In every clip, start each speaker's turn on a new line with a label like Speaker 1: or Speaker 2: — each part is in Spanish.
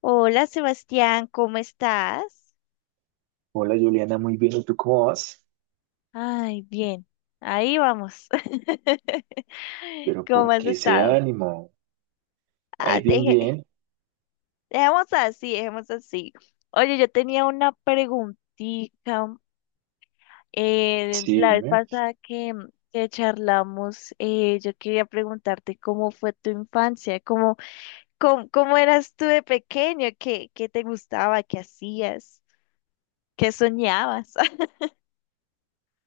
Speaker 1: Hola Sebastián, ¿cómo estás?
Speaker 2: Hola Juliana, muy bien, ¿y tú cómo vas?
Speaker 1: Ay, bien, ahí vamos.
Speaker 2: Pero
Speaker 1: ¿Cómo
Speaker 2: ¿por
Speaker 1: has
Speaker 2: qué ese
Speaker 1: estado?
Speaker 2: ánimo?
Speaker 1: Ah,
Speaker 2: Ahí bien,
Speaker 1: deje-
Speaker 2: bien.
Speaker 1: Dejemos así, dejemos así. Oye, yo tenía una preguntita.
Speaker 2: Sí,
Speaker 1: La vez
Speaker 2: dime.
Speaker 1: pasada que charlamos, yo quería preguntarte cómo fue tu infancia, cómo, cómo, cómo eras tú de pequeño, qué, qué te gustaba, qué hacías, qué soñabas.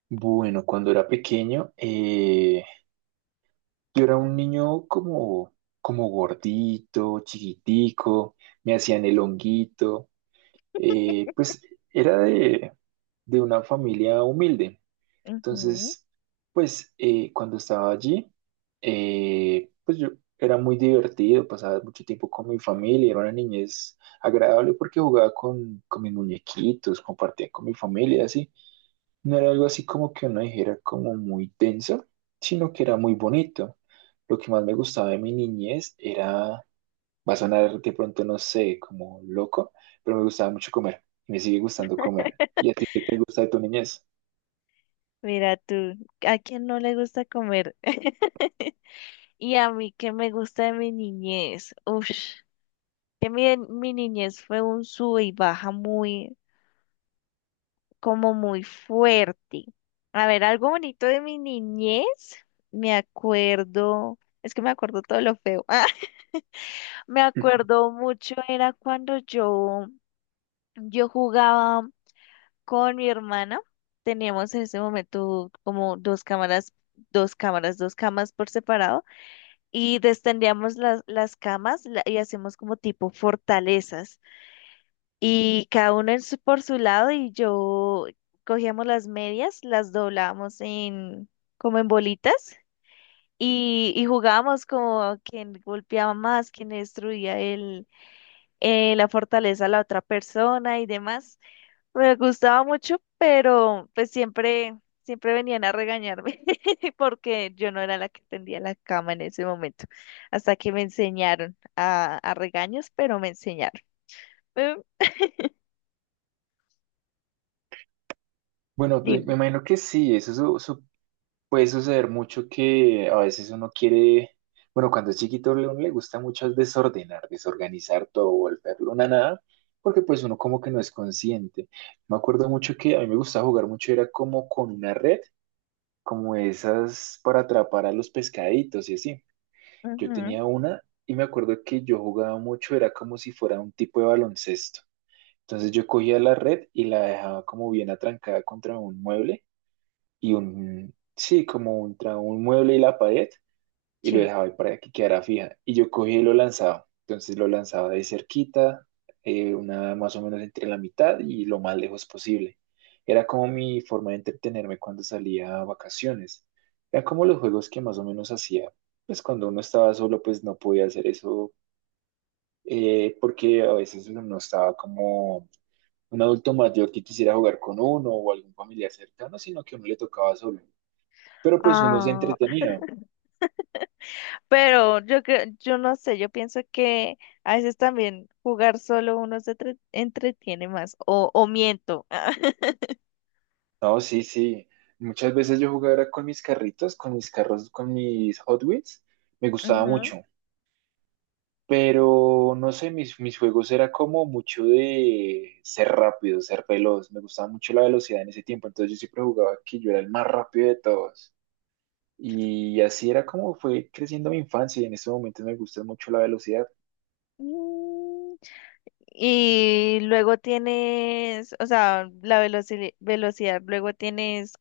Speaker 2: Bueno, cuando era pequeño, yo era un niño como, como gordito, chiquitico, me hacían el honguito. Pues era de una familia humilde.
Speaker 1: Ujú.
Speaker 2: Entonces, pues cuando estaba allí, pues yo era muy divertido, pasaba mucho tiempo con mi familia, era una niñez agradable porque jugaba con mis muñequitos, compartía con mi familia, así. No era algo así como que uno dijera como muy denso, sino que era muy bonito. Lo que más me gustaba de mi niñez era... Va a sonar de pronto, no sé, como loco, pero me gustaba mucho comer y me sigue gustando comer. ¿Y a ti qué te gusta de tu niñez?
Speaker 1: Mira tú, ¿a quién no le gusta comer? Y a mí ¿qué me gusta de mi niñez? Uf, que mi niñez fue un sube y baja muy, como muy fuerte. A ver, algo bonito de mi niñez, me acuerdo, es que me acuerdo todo lo feo. Me acuerdo mucho, era cuando yo yo jugaba con mi hermana. Teníamos en ese momento como dos cámaras, dos cámaras, dos camas por separado y destendíamos las camas y hacíamos como tipo fortalezas y cada uno en su, por su lado y yo cogíamos las medias, las doblábamos en como en bolitas y jugábamos como quien golpeaba más, quien destruía el, la fortaleza a la otra persona y demás. Me gustaba mucho, pero pues siempre, siempre venían a regañarme porque yo no era la que tendía la cama en ese momento. Hasta que me enseñaron a regaños, pero me enseñaron. Eh,
Speaker 2: Bueno, pues
Speaker 1: Dime.
Speaker 2: me imagino que sí, eso puede suceder mucho que a veces uno quiere, bueno, cuando es chiquito uno le gusta mucho desordenar, desorganizar todo, volverlo una nada, porque pues uno como que no es consciente. Me acuerdo mucho que a mí me gustaba jugar mucho, era como con una red, como esas para atrapar a los pescaditos y así. Yo
Speaker 1: Ujú,
Speaker 2: tenía una y me acuerdo que yo jugaba mucho, era como si fuera un tipo de baloncesto. Entonces yo cogía la red y la dejaba como bien atrancada contra un mueble y un, sí, como contra un mueble y la pared y lo
Speaker 1: sí.
Speaker 2: dejaba ahí para que quedara fija. Y yo cogía y lo lanzaba. Entonces lo lanzaba de cerquita, una más o menos entre la mitad y lo más lejos posible. Era como mi forma de entretenerme cuando salía a vacaciones. Era como los juegos que más o menos hacía. Pues cuando uno estaba solo, pues no podía hacer eso, porque a veces uno no estaba como un adulto mayor que quisiera jugar con uno o algún familiar cercano, sino que a uno le tocaba solo. Pero pues uno se
Speaker 1: Ah,
Speaker 2: entretenía.
Speaker 1: pero yo creo, yo no sé, yo pienso que a veces también jugar solo uno se entretiene más, o miento.
Speaker 2: No, sí, sí. Muchas veces yo jugaba era con mis carritos, con mis carros, con mis Hot Wheels. Me gustaba
Speaker 1: Ujú.
Speaker 2: mucho. Pero no sé, mis juegos era como mucho de ser rápido, ser veloz. Me gustaba mucho la velocidad en ese tiempo. Entonces yo siempre jugaba que yo era el más rápido de todos. Y así era como fue creciendo mi infancia. Y en ese momentos me gusta mucho la velocidad.
Speaker 1: Mm, y luego tienes, o sea, la velocidad, luego tienes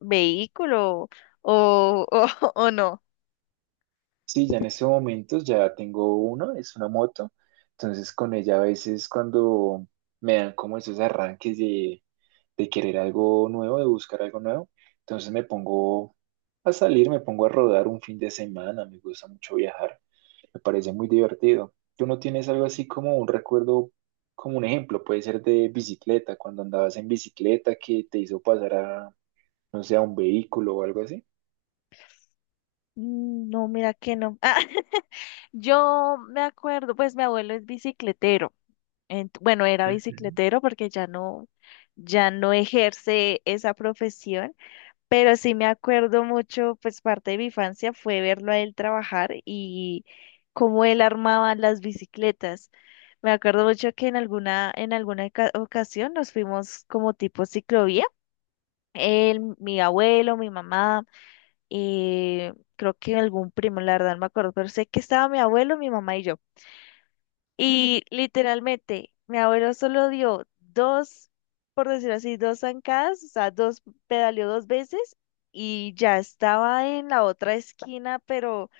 Speaker 1: vehículo o, o no.
Speaker 2: Sí, ya en estos momentos ya tengo uno, es una moto. Entonces con ella a veces cuando me dan como esos arranques de querer algo nuevo, de buscar algo nuevo, entonces me pongo a salir, me pongo a rodar un fin de semana, me gusta mucho viajar, me parece muy divertido. ¿Tú no tienes algo así como un recuerdo, como un ejemplo? Puede ser de bicicleta, cuando andabas en bicicleta que te hizo pasar a, no sé, a un vehículo o algo así.
Speaker 1: Mm, no, mira que no. Ah, yo me acuerdo, pues mi abuelo es bicicletero. Bueno, era
Speaker 2: Ujú.
Speaker 1: bicicletero porque ya no, ya no ejerce esa profesión. Pero sí me acuerdo mucho, pues parte de mi infancia fue verlo a él trabajar y cómo él armaba las bicicletas. Me acuerdo mucho que en alguna ocasión nos fuimos como tipo ciclovía. Él, mi abuelo, mi mamá, creo que algún primo, la verdad no me acuerdo, pero sé que estaba mi abuelo, mi mamá y yo. Y literalmente, mi abuelo solo dio dos, por decirlo así, dos zancadas, o sea, dos, pedaleó dos veces y ya estaba en la otra esquina,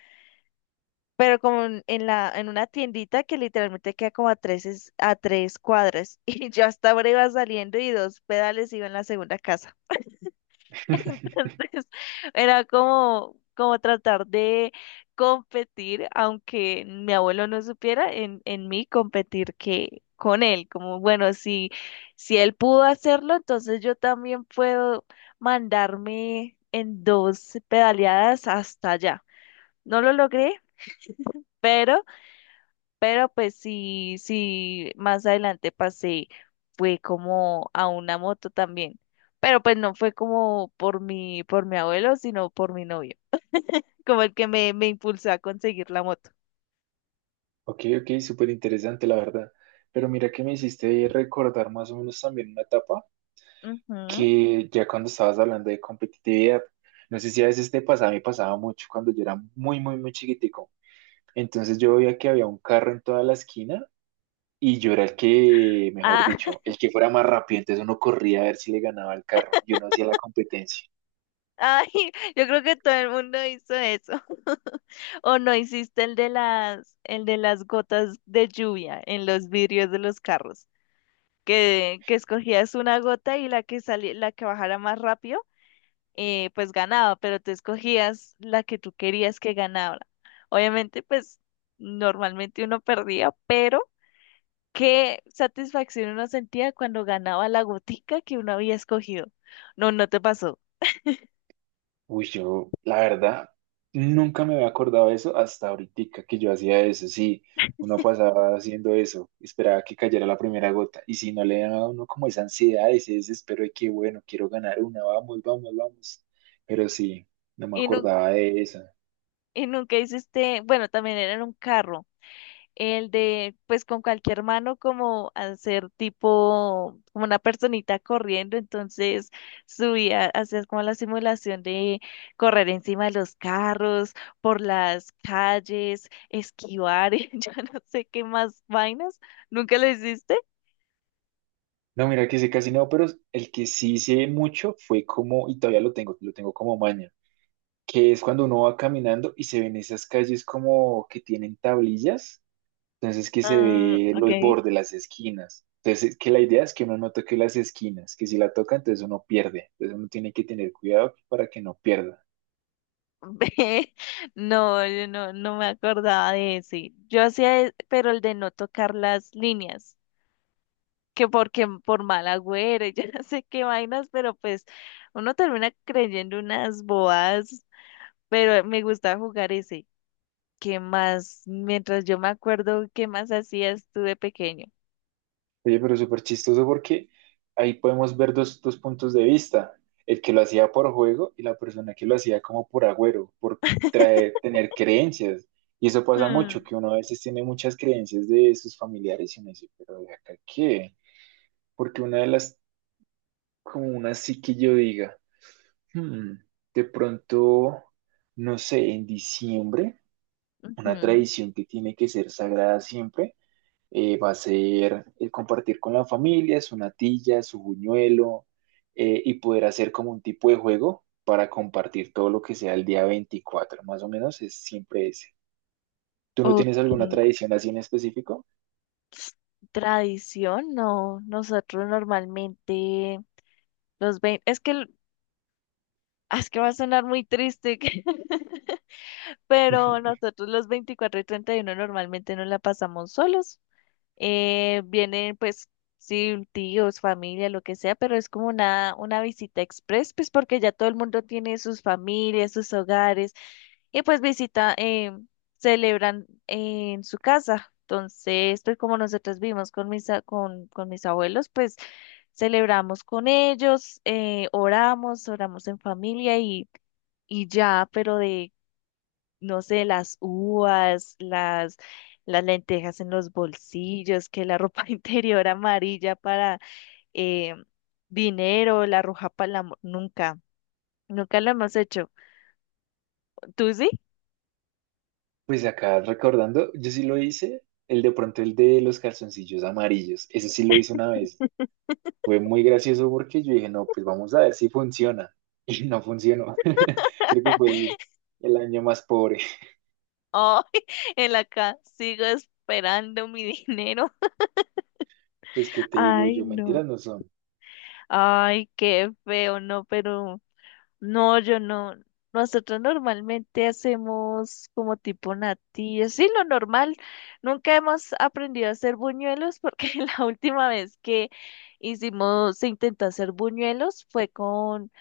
Speaker 1: pero como en una tiendita que literalmente queda como a tres, a tres cuadras. Y yo hasta ahora iba saliendo y dos pedales iba en la segunda casa. Entonces, era como, como tratar de competir, aunque mi abuelo no supiera, en mí competir que con él, como bueno, si, si él pudo hacerlo, entonces yo también puedo mandarme en dos pedaleadas hasta allá. No lo logré, pero pero pues sí, sí, más adelante pasé, fue como a una moto también. Pero pues no fue como por por mi abuelo, sino por mi novio, como el que me impulsó a conseguir la moto.
Speaker 2: Ok, ok, súper interesante, la verdad. Pero mira que me hiciste recordar más o menos también una etapa
Speaker 1: Ujú.
Speaker 2: que ya cuando estabas hablando de competitividad, no sé si a veces te pasaba, me pasaba mucho cuando yo era muy, muy, muy chiquitico. Entonces yo veía que había un carro en toda la esquina y yo era el que, mejor
Speaker 1: Ah,
Speaker 2: dicho, el que fuera más rápido. Entonces uno corría a ver si le ganaba al carro y uno hacía la competencia.
Speaker 1: ay, yo creo que todo el mundo hizo eso. ¿O no hiciste el de las gotas de lluvia en los vidrios de los carros, que escogías una gota y la que salía, la que bajara más rápido pues ganaba, pero tú escogías la que tú querías que ganara? Obviamente, pues normalmente uno perdía, pero qué satisfacción uno sentía cuando ganaba la gotica que uno había escogido. ¿No, no te pasó?
Speaker 2: Uy, yo, la verdad, nunca me había acordado de eso hasta ahorita que yo hacía eso. Sí, uno pasaba haciendo eso, esperaba que cayera la primera gota. Y si no le daba a uno como esa ansiedad, ese desespero de que, bueno, quiero ganar una, vamos, vamos, vamos. Pero sí, no me
Speaker 1: Y,
Speaker 2: acordaba de eso.
Speaker 1: y nunca hiciste, bueno, también era en un carro. El de, pues con cualquier mano como hacer tipo, como una personita corriendo, entonces subía, hacías como la simulación de correr encima de los carros, por las calles, esquivar, y yo no sé qué más vainas, ¿nunca lo hiciste?
Speaker 2: No, mira que sé casi no, pero el que sí hice mucho fue como, y todavía lo tengo como maña, que es cuando uno va caminando y se ven esas calles como que tienen tablillas. Entonces que se
Speaker 1: Ah,
Speaker 2: ve los
Speaker 1: okay.
Speaker 2: bordes, las esquinas. Entonces que la idea es que uno no toque las esquinas, que si la toca entonces uno pierde. Entonces uno tiene que tener cuidado para que no pierda.
Speaker 1: No, yo no, no me acordaba de ese. Yo hacía, pero el de no tocar las líneas. Que porque por mal agüero, y yo no sé qué vainas, pero pues uno termina creyendo unas bobadas, pero me gustaba jugar ese. ¿Qué más? Mientras yo me acuerdo, ¿qué más hacías tú de pequeño?
Speaker 2: Oye, pero súper chistoso porque ahí podemos ver dos, dos puntos de vista. El que lo hacía por juego y la persona que lo hacía como por agüero, por traer, tener creencias. Y eso pasa mucho,
Speaker 1: Mm,
Speaker 2: que uno a veces tiene muchas creencias de sus familiares y uno dice, pero de acá qué, porque una de las, como una sí que yo diga. Hmm, de pronto, no sé, en diciembre, una
Speaker 1: ujú,
Speaker 2: tradición que tiene que ser sagrada siempre va a ser el compartir con la familia su natilla, su buñuelo, y poder hacer como un tipo de juego para compartir todo lo que sea el día 24 más o menos es siempre ese. ¿Tú no
Speaker 1: ok.
Speaker 2: tienes alguna tradición así en específico?
Speaker 1: Tradición, no. Nosotros normalmente es que es que va a sonar muy triste, pero nosotros los 24 y 31 normalmente nos la pasamos solos. Vienen pues sí, tíos, familia, lo que sea, pero es como una visita express, pues porque ya todo el mundo tiene sus familias, sus hogares, y pues visita, celebran en su casa. Entonces, pues como nosotros vivimos con con mis abuelos, pues celebramos con ellos, oramos, oramos en familia y ya, pero de no sé, las lentejas en los bolsillos, que la ropa interior amarilla para eh, dinero, la roja para el amor. Nunca, nunca lo hemos hecho. ¿Tú sí?
Speaker 2: Pues acá recordando, yo sí lo hice, el de pronto el de los calzoncillos amarillos, ese sí lo hice una vez. Fue muy gracioso porque yo dije, no, pues vamos a ver si funciona. Y no funcionó. Creo que fue el año más pobre.
Speaker 1: Ay, en la casa sigo esperando mi dinero.
Speaker 2: Pues qué te digo
Speaker 1: Ay,
Speaker 2: yo,
Speaker 1: no.
Speaker 2: mentiras no son.
Speaker 1: Ay, qué feo, no, pero no, yo no. Nosotros normalmente hacemos como tipo natillas. Sí, lo normal. Nunca hemos aprendido a hacer buñuelos porque la última vez que hicimos, se intentó hacer buñuelos fue con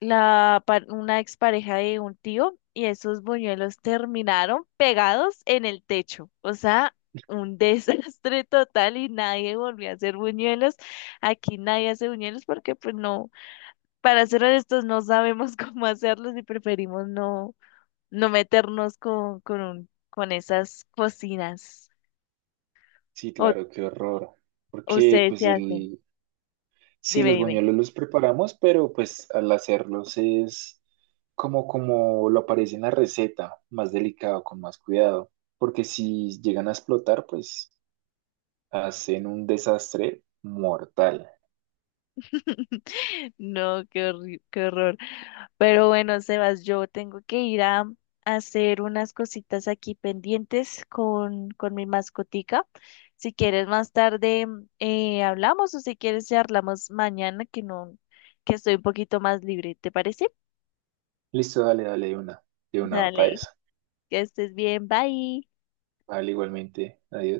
Speaker 1: una expareja de un tío y esos buñuelos terminaron pegados en el techo. O sea, un desastre total y nadie volvió a hacer buñuelos. Aquí nadie hace buñuelos porque pues no, para ser honestos, no sabemos cómo hacerlos y preferimos no, no meternos con esas cocinas.
Speaker 2: Sí,
Speaker 1: O,
Speaker 2: claro, qué horror.
Speaker 1: o
Speaker 2: Porque
Speaker 1: ustedes
Speaker 2: pues
Speaker 1: se hacen.
Speaker 2: el, sí,
Speaker 1: Dime,
Speaker 2: los
Speaker 1: dime.
Speaker 2: buñuelos los preparamos, pero pues al hacerlos es como, como lo aparece en la receta, más delicado, con más cuidado. Porque si llegan a explotar, pues hacen un desastre mortal.
Speaker 1: No, qué horror. Pero bueno, Sebas, yo tengo que ir a hacer unas cositas aquí pendientes con mi mascotica. Si quieres más tarde hablamos o si quieres ya hablamos mañana que no, que estoy un poquito más libre, ¿te parece?
Speaker 2: Listo, dale, dale de una para
Speaker 1: Dale.
Speaker 2: eso.
Speaker 1: Que estés bien, bye.
Speaker 2: Vale, igualmente. Adiós.